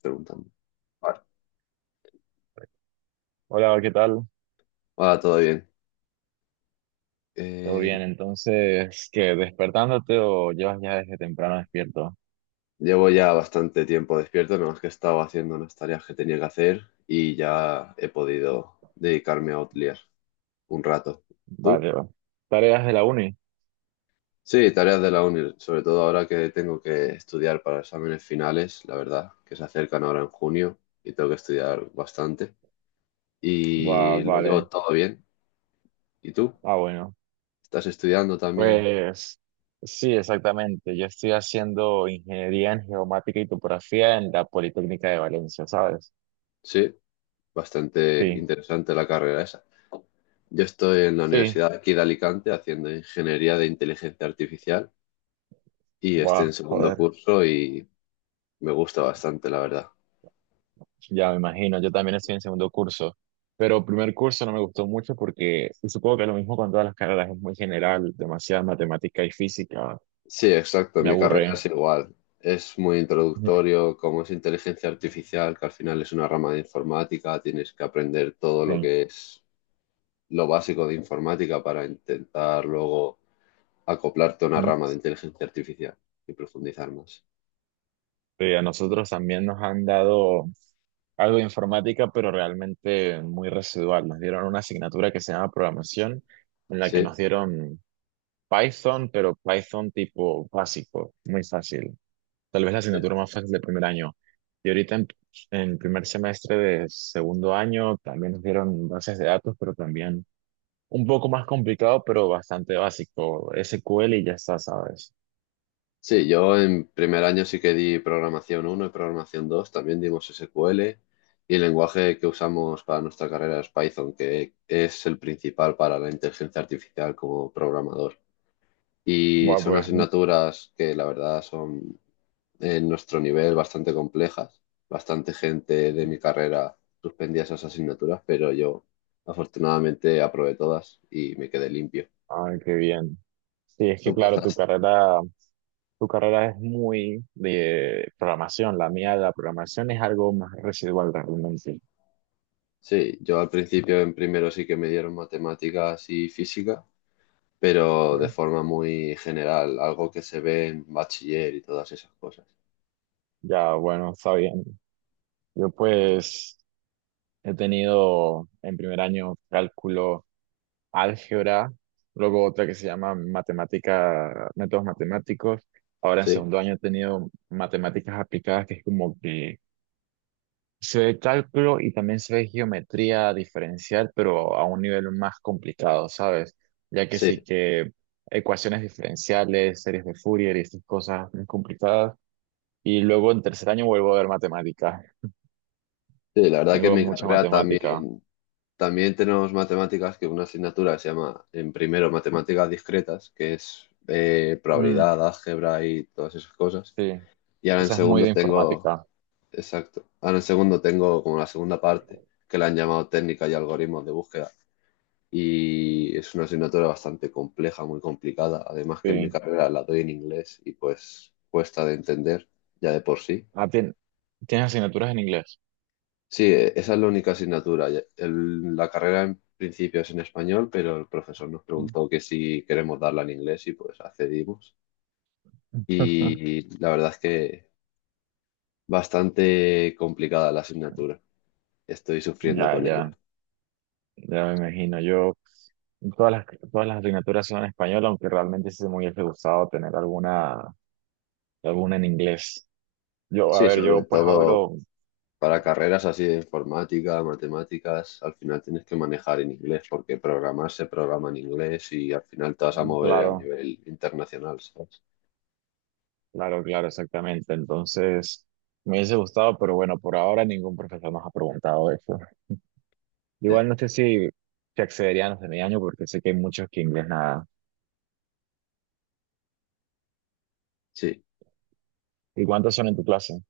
Preguntando. Vale. Hola, ¿qué tal? Ahora todo bien. ¿Todo Eh, bien? Entonces, ¿qué? ¿Despertándote o llevas ya desde temprano despierto? Llevo ya bastante tiempo despierto, nada más que he estado haciendo unas tareas que tenía que hacer y ya he podido dedicarme a Outlier un rato. ¿Tú? Vale. Va. ¿Tareas de la uni? Sí, tareas de la uni, sobre todo ahora que tengo que estudiar para exámenes finales, la verdad, que se acercan ahora en junio y tengo que estudiar bastante. Va, Y lo vale. llevo todo bien. ¿Y tú? Ah, bueno. ¿Estás estudiando también? Pues sí, exactamente. Yo estoy haciendo ingeniería en geomática y topografía en la Politécnica de Valencia, ¿sabes? Sí, bastante Sí. interesante la carrera esa. Yo estoy en la Sí. Universidad aquí de Alicante haciendo Ingeniería de Inteligencia Artificial y estoy Va, en segundo joder. curso y me gusta bastante, la verdad. Ya me imagino. Yo también estoy en segundo curso. Pero primer curso no me gustó mucho porque, y supongo que lo mismo con todas las carreras, es muy general, demasiada matemática y física. Sí, exacto, Me mi carrera aburre. es igual. Es muy Ujú. introductorio, como es inteligencia artificial, que al final es una rama de informática, tienes que aprender todo lo Sí. que es lo básico de informática para intentar luego acoplarte a una rama de Ujú. inteligencia artificial y profundizar más. Sí, a nosotros también nos han dado algo de informática, pero realmente muy residual. Nos dieron una asignatura que se llama programación, en la que ¿Sí? nos dieron Python, pero Python tipo básico, muy fácil. Tal vez la asignatura más fácil del primer año. Y ahorita en primer semestre de segundo año también nos dieron bases de datos, pero también un poco más complicado, pero bastante básico. SQL y ya está, ¿sabes? Sí, yo en primer año sí que di programación uno y programación 2. También dimos SQL y el lenguaje que usamos para nuestra carrera es Python, que es el principal para la inteligencia artificial como programador. Y Bueno, son pues asignaturas que la verdad son en nuestro nivel bastante complejas. Bastante gente de mi carrera suspendía esas asignaturas, pero yo afortunadamente aprobé todas y me quedé limpio. ay, qué bien. Sí, es que ¿Tú claro, tu pasaste? carrera, tu carrera es muy de programación. La mía, la programación es algo más residual realmente. ¿Sí? Sí, yo al principio en primero sí que me dieron matemáticas y física, pero de forma muy general, algo que se ve en bachiller y todas esas cosas. Ya, bueno, está bien. Yo pues he tenido en primer año cálculo, álgebra, luego otra que se llama matemática, métodos matemáticos. Ahora en Sí, segundo año he tenido matemáticas aplicadas, que es como que se ve cálculo y también se ve geometría diferencial, pero a un nivel más complicado, ¿sabes? Ya que sí sí, que ecuaciones diferenciales, series de Fourier y estas cosas muy complicadas. Y luego en tercer año vuelvo a ver matemática. sí, la verdad que en Tengo mi mucha carrera matemática. también, también tenemos matemáticas, que una asignatura que se llama en primero matemáticas discretas, que es Mm, probabilidad, álgebra y todas esas cosas. sí, Y ahora en esa es muy segundo de tengo, informática. exacto, ahora en segundo tengo como la segunda parte, que la han llamado técnica y algoritmos de búsqueda y es una asignatura bastante compleja, muy complicada. Además que en mi Sí. carrera la doy en inglés y pues cuesta de entender ya de por sí. Ah, ¿tienes asignaturas en inglés? Sí, esa es la única asignatura. La carrera en principio es en español, pero el profesor nos Mm. preguntó que si queremos darla en inglés y pues accedimos. Y la verdad es que bastante complicada la asignatura. Estoy sufriendo Ya, con ya. ella. Ya me imagino, yo todas las, todas las asignaturas son en español, aunque realmente sí me hubiese gustado tener alguna en inglés. Yo, a Sí, ver, sobre yo pues todo hablo, para carreras así de informática, matemáticas, al final tienes que manejar en inglés porque programar se programa en inglés y al final te vas a mover a claro, nivel internacional, ¿sabes? claro, claro, exactamente. Entonces, me hubiese gustado, pero bueno, por ahora ningún profesor nos ha preguntado eso. Ya, Igual no sé si accederían los de mi año, porque sé que hay muchos que inglés nada. sí, ¿Y cuántos son en tu clase?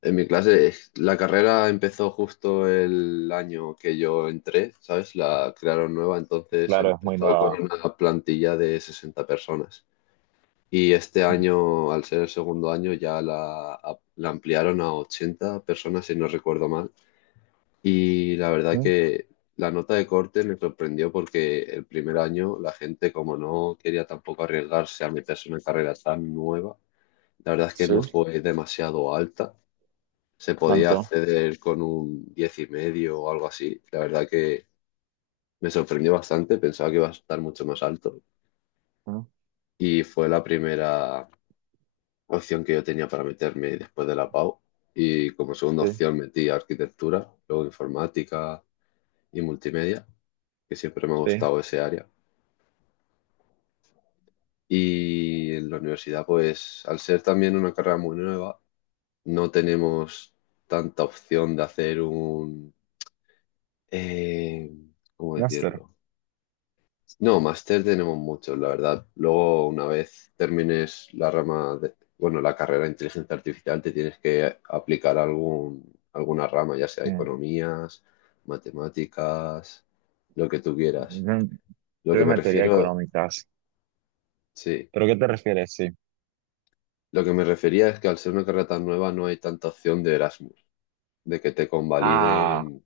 en mi clase es- la carrera empezó justo el año que yo entré, ¿sabes? La crearon nueva, entonces Claro, es muy empezó con nueva. una plantilla de 60 personas. Y este Mm, año, al ser el segundo año, ya la ampliaron a 80 personas, si no recuerdo mal. Y la verdad mm, que la nota de corte me sorprendió porque el primer año la gente, como no quería tampoco arriesgarse a meterse en una carrera tan nueva, la verdad es que no sí, fue demasiado alta. Se podía tanto. acceder con un 10,5 o algo así. La verdad que me sorprendió bastante, pensaba que iba a estar mucho más alto. Mm, Y fue la primera opción que yo tenía para meterme después de la PAU. Y como segunda sí, opción metí arquitectura, luego informática y multimedia, que siempre me ha sí. gustado ese área. Y en la universidad, pues al ser también una carrera muy nueva, no tenemos tanta opción de hacer un... eh, ¿cómo Master. decirlo? No, máster tenemos muchos, la verdad. Luego, una vez termines la rama de, bueno, la carrera de inteligencia artificial, te tienes que aplicar algún, alguna rama, ya sea economías, matemáticas, lo que tú quieras. Mm. Lo Yo que me me metería refiero, económicas. sí, ¿Pero qué te refieres? Sí. lo que me refería es que al ser una carrera tan nueva no hay tanta opción de Erasmus, de que te Ah, convaliden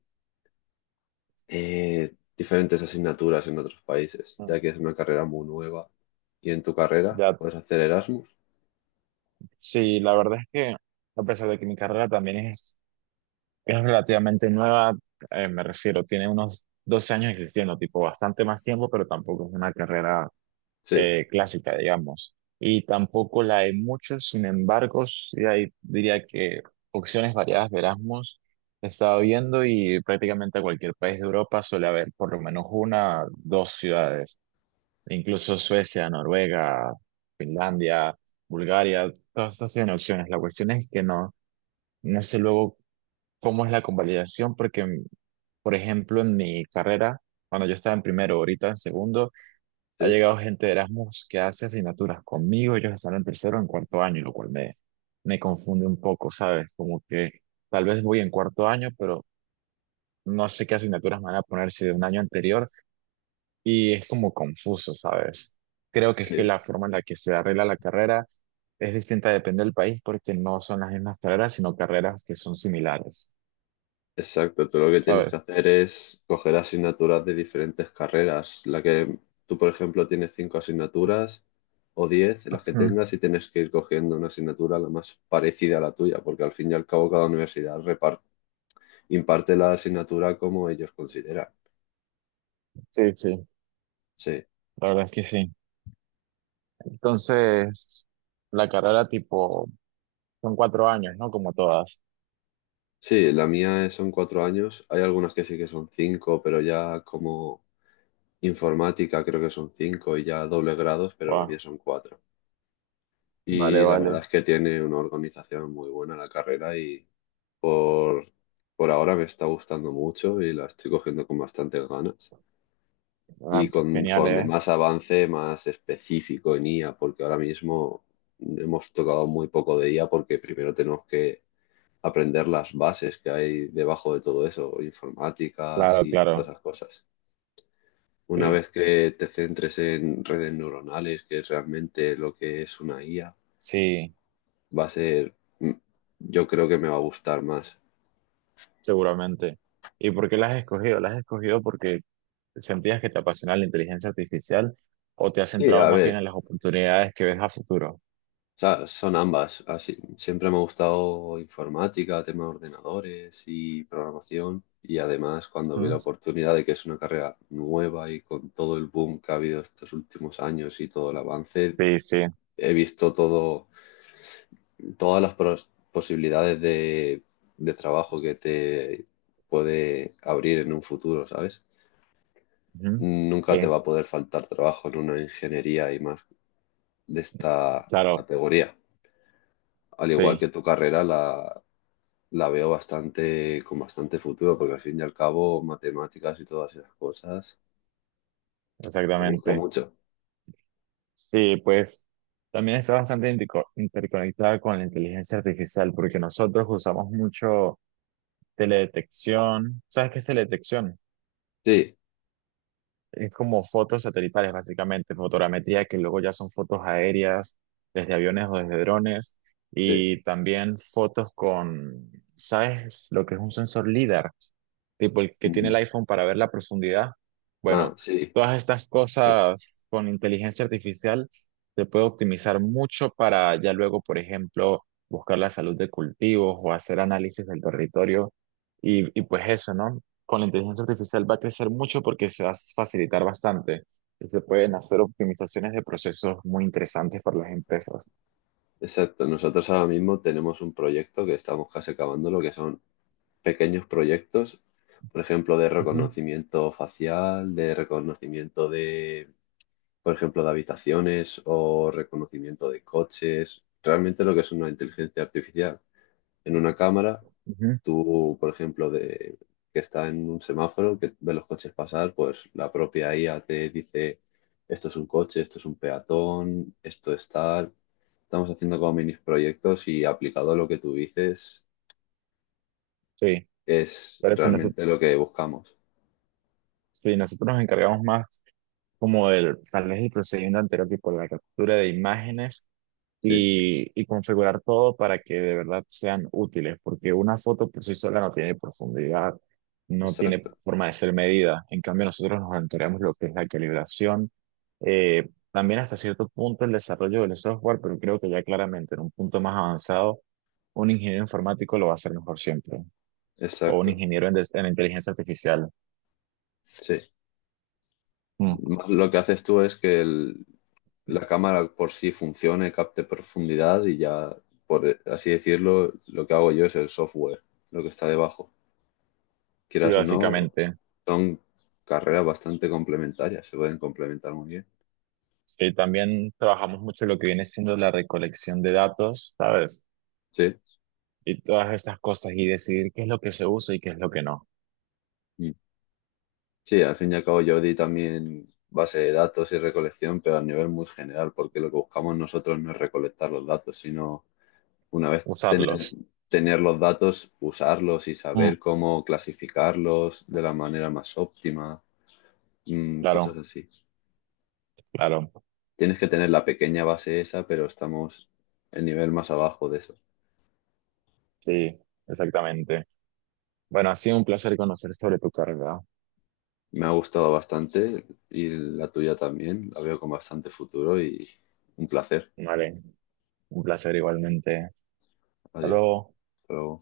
diferentes asignaturas en otros países, mm, ya que es una carrera muy nueva. ¿Y en tu carrera ya. puedes hacer Erasmus? Sí, la verdad es que a pesar de que mi carrera es relativamente nueva, me refiero, tiene unos 12 años existiendo, tipo bastante más tiempo, pero tampoco es una carrera Sí, clásica, digamos. Y tampoco la hay mucho, sin embargo, sí hay, diría que opciones variadas de Erasmus. He estado viendo y prácticamente a cualquier país de Europa suele haber por lo menos una, dos ciudades. Incluso Suecia, Noruega, Finlandia, Bulgaria, todas estas tienen opciones. La cuestión es que no sé luego cómo es la convalidación, porque, por ejemplo, en mi carrera, cuando yo estaba en primero, ahorita en segundo, ha sí, llegado gente de Erasmus que hace asignaturas conmigo, ellos están en tercero o en cuarto año, me confunde un poco, ¿sabes? Como que tal vez voy en cuarto año, pero no sé qué asignaturas me van a poner si de un año anterior, y es como confuso, ¿sabes? Creo que es que sí. la forma en la que se arregla la carrera es distinta, depende del país, porque no son las mismas carreras, sino carreras que son similares, Exacto, tú lo que tienes que ¿sabes? hacer es coger asignaturas de diferentes carreras. La que tú, por ejemplo, tienes cinco asignaturas o 10, las que Ujú. tengas, y tienes que ir cogiendo una asignatura la más parecida a la tuya, porque al fin y al cabo cada universidad reparte imparte la asignatura como ellos consideran. Sí, sí, Sí, la verdad es que sí. Entonces, la carrera tipo, son cuatro años, ¿no? Como todas. sí, la mía es- son 4 años. Hay algunas que sí que son cinco, pero ya como informática creo que son cinco y ya doble grados, pero la Buah, mía son cuatro. vale, Y la vale. verdad es que tiene una organización muy buena la carrera y por, por ahora me está gustando mucho y la estoy cogiendo con bastantes ganas. Ah, Y pues genial, conforme ¿eh? más avance, más específico en IA, porque ahora mismo hemos tocado muy poco de IA porque primero tenemos que aprender las bases que hay debajo de todo eso, informáticas Claro, y todas claro, esas cosas. Una sí. vez que te centres en redes neuronales, que es realmente lo que es una IA, Sí, va a ser, mm, yo creo que me va a gustar más. seguramente. ¿Y por qué las has escogido? ¿Las has escogido porque sentías que te apasiona la inteligencia artificial o te has Sí, centrado a más bien ver, en las oportunidades que ves a futuro? o sea, son ambas. Así, siempre me ha gustado informática, tema de ordenadores y programación. Y además, cuando vi la ¿Mm? oportunidad de que es una carrera nueva y con todo el boom que ha habido estos últimos años y todo el avance, Sí, sí. he visto todo, todas las posibilidades de trabajo que te puede abrir en un futuro, ¿sabes? Ujú. Nunca te Sí, va a poder faltar trabajo en una ingeniería y más de esta claro, categoría. Al igual que sí, tu carrera, la veo bastante, con bastante futuro, porque al fin y al cabo, matemáticas y todas esas cosas, se busca exactamente. mucho. Sí, pues también está bastante interconectada con la inteligencia artificial porque nosotros usamos mucho teledetección. ¿Sabes qué es teledetección? Sí, Es como fotos satelitales, básicamente, fotogrametría, que luego ya son fotos aéreas, desde aviones o desde drones, sí. y también fotos con, ¿sabes lo que es un sensor LIDAR? Tipo el que tiene Mm. el iPhone para ver la profundidad. Ah, Bueno, sí, todas estas exacto. cosas con inteligencia artificial se puede optimizar mucho para ya luego, por ejemplo, buscar la salud de cultivos o hacer análisis del territorio y pues eso, ¿no? Con la inteligencia artificial va a crecer mucho porque se va a facilitar bastante y se pueden hacer optimizaciones de procesos muy interesantes para las empresas. Exacto. Nosotros ahora mismo tenemos un proyecto que estamos casi acabando, lo que son pequeños proyectos, por ejemplo, de Ujú, reconocimiento facial, de reconocimiento de, por ejemplo, de habitaciones o reconocimiento de coches. Realmente lo que es una inteligencia artificial. En una cámara, ujú. tú, por ejemplo, de, que está en un semáforo, que ve los coches pasar, pues la propia IA te dice, esto es un coche, esto es un peatón, esto es tal. Estamos haciendo como mini proyectos y aplicado a lo que tú dices Sí, es pero realmente lo que buscamos. si nosotros nos encargamos más como del tal vez el procedimiento anterior, tipo la captura de imágenes Sí, y configurar todo para que de verdad sean útiles, porque una foto por sí sola no tiene profundidad, no tiene exacto, forma de ser medida. En cambio, nosotros nos monitoreamos lo que es la calibración, también hasta cierto punto el desarrollo del software, pero creo que ya claramente en un punto más avanzado, un ingeniero informático lo va a hacer mejor siempre, o un exacto. ingeniero en inteligencia artificial. Sí. Mm. Más. Lo que haces tú es que la cámara por sí funcione, capte profundidad y ya, por así decirlo, lo que hago yo es el software, lo que está debajo. Y Quieras o no, básicamente, son carreras bastante complementarias, se pueden complementar muy bien. También trabajamos mucho lo que viene siendo la recolección de datos, ¿sabes? Sí. Y todas estas cosas y decidir qué es lo que se usa y qué es lo que no. Mm. Sí, al fin y al cabo yo di también base de datos y recolección, pero a nivel muy general, porque lo que buscamos nosotros no es recolectar los datos, sino Una vez tener, Usarlos. tener los datos, usarlos y Mm, saber cómo clasificarlos de la manera más óptima, mm, claro, cosas así. claro. Tienes que tener la pequeña base esa, pero estamos el nivel más abajo de eso. Sí, exactamente. Bueno, ha sido un placer conocer sobre tu carrera. Me ha gustado bastante y la tuya también. La veo con bastante futuro y un placer. Vale, un placer igualmente. Hasta Adiós. luego. Hasta luego.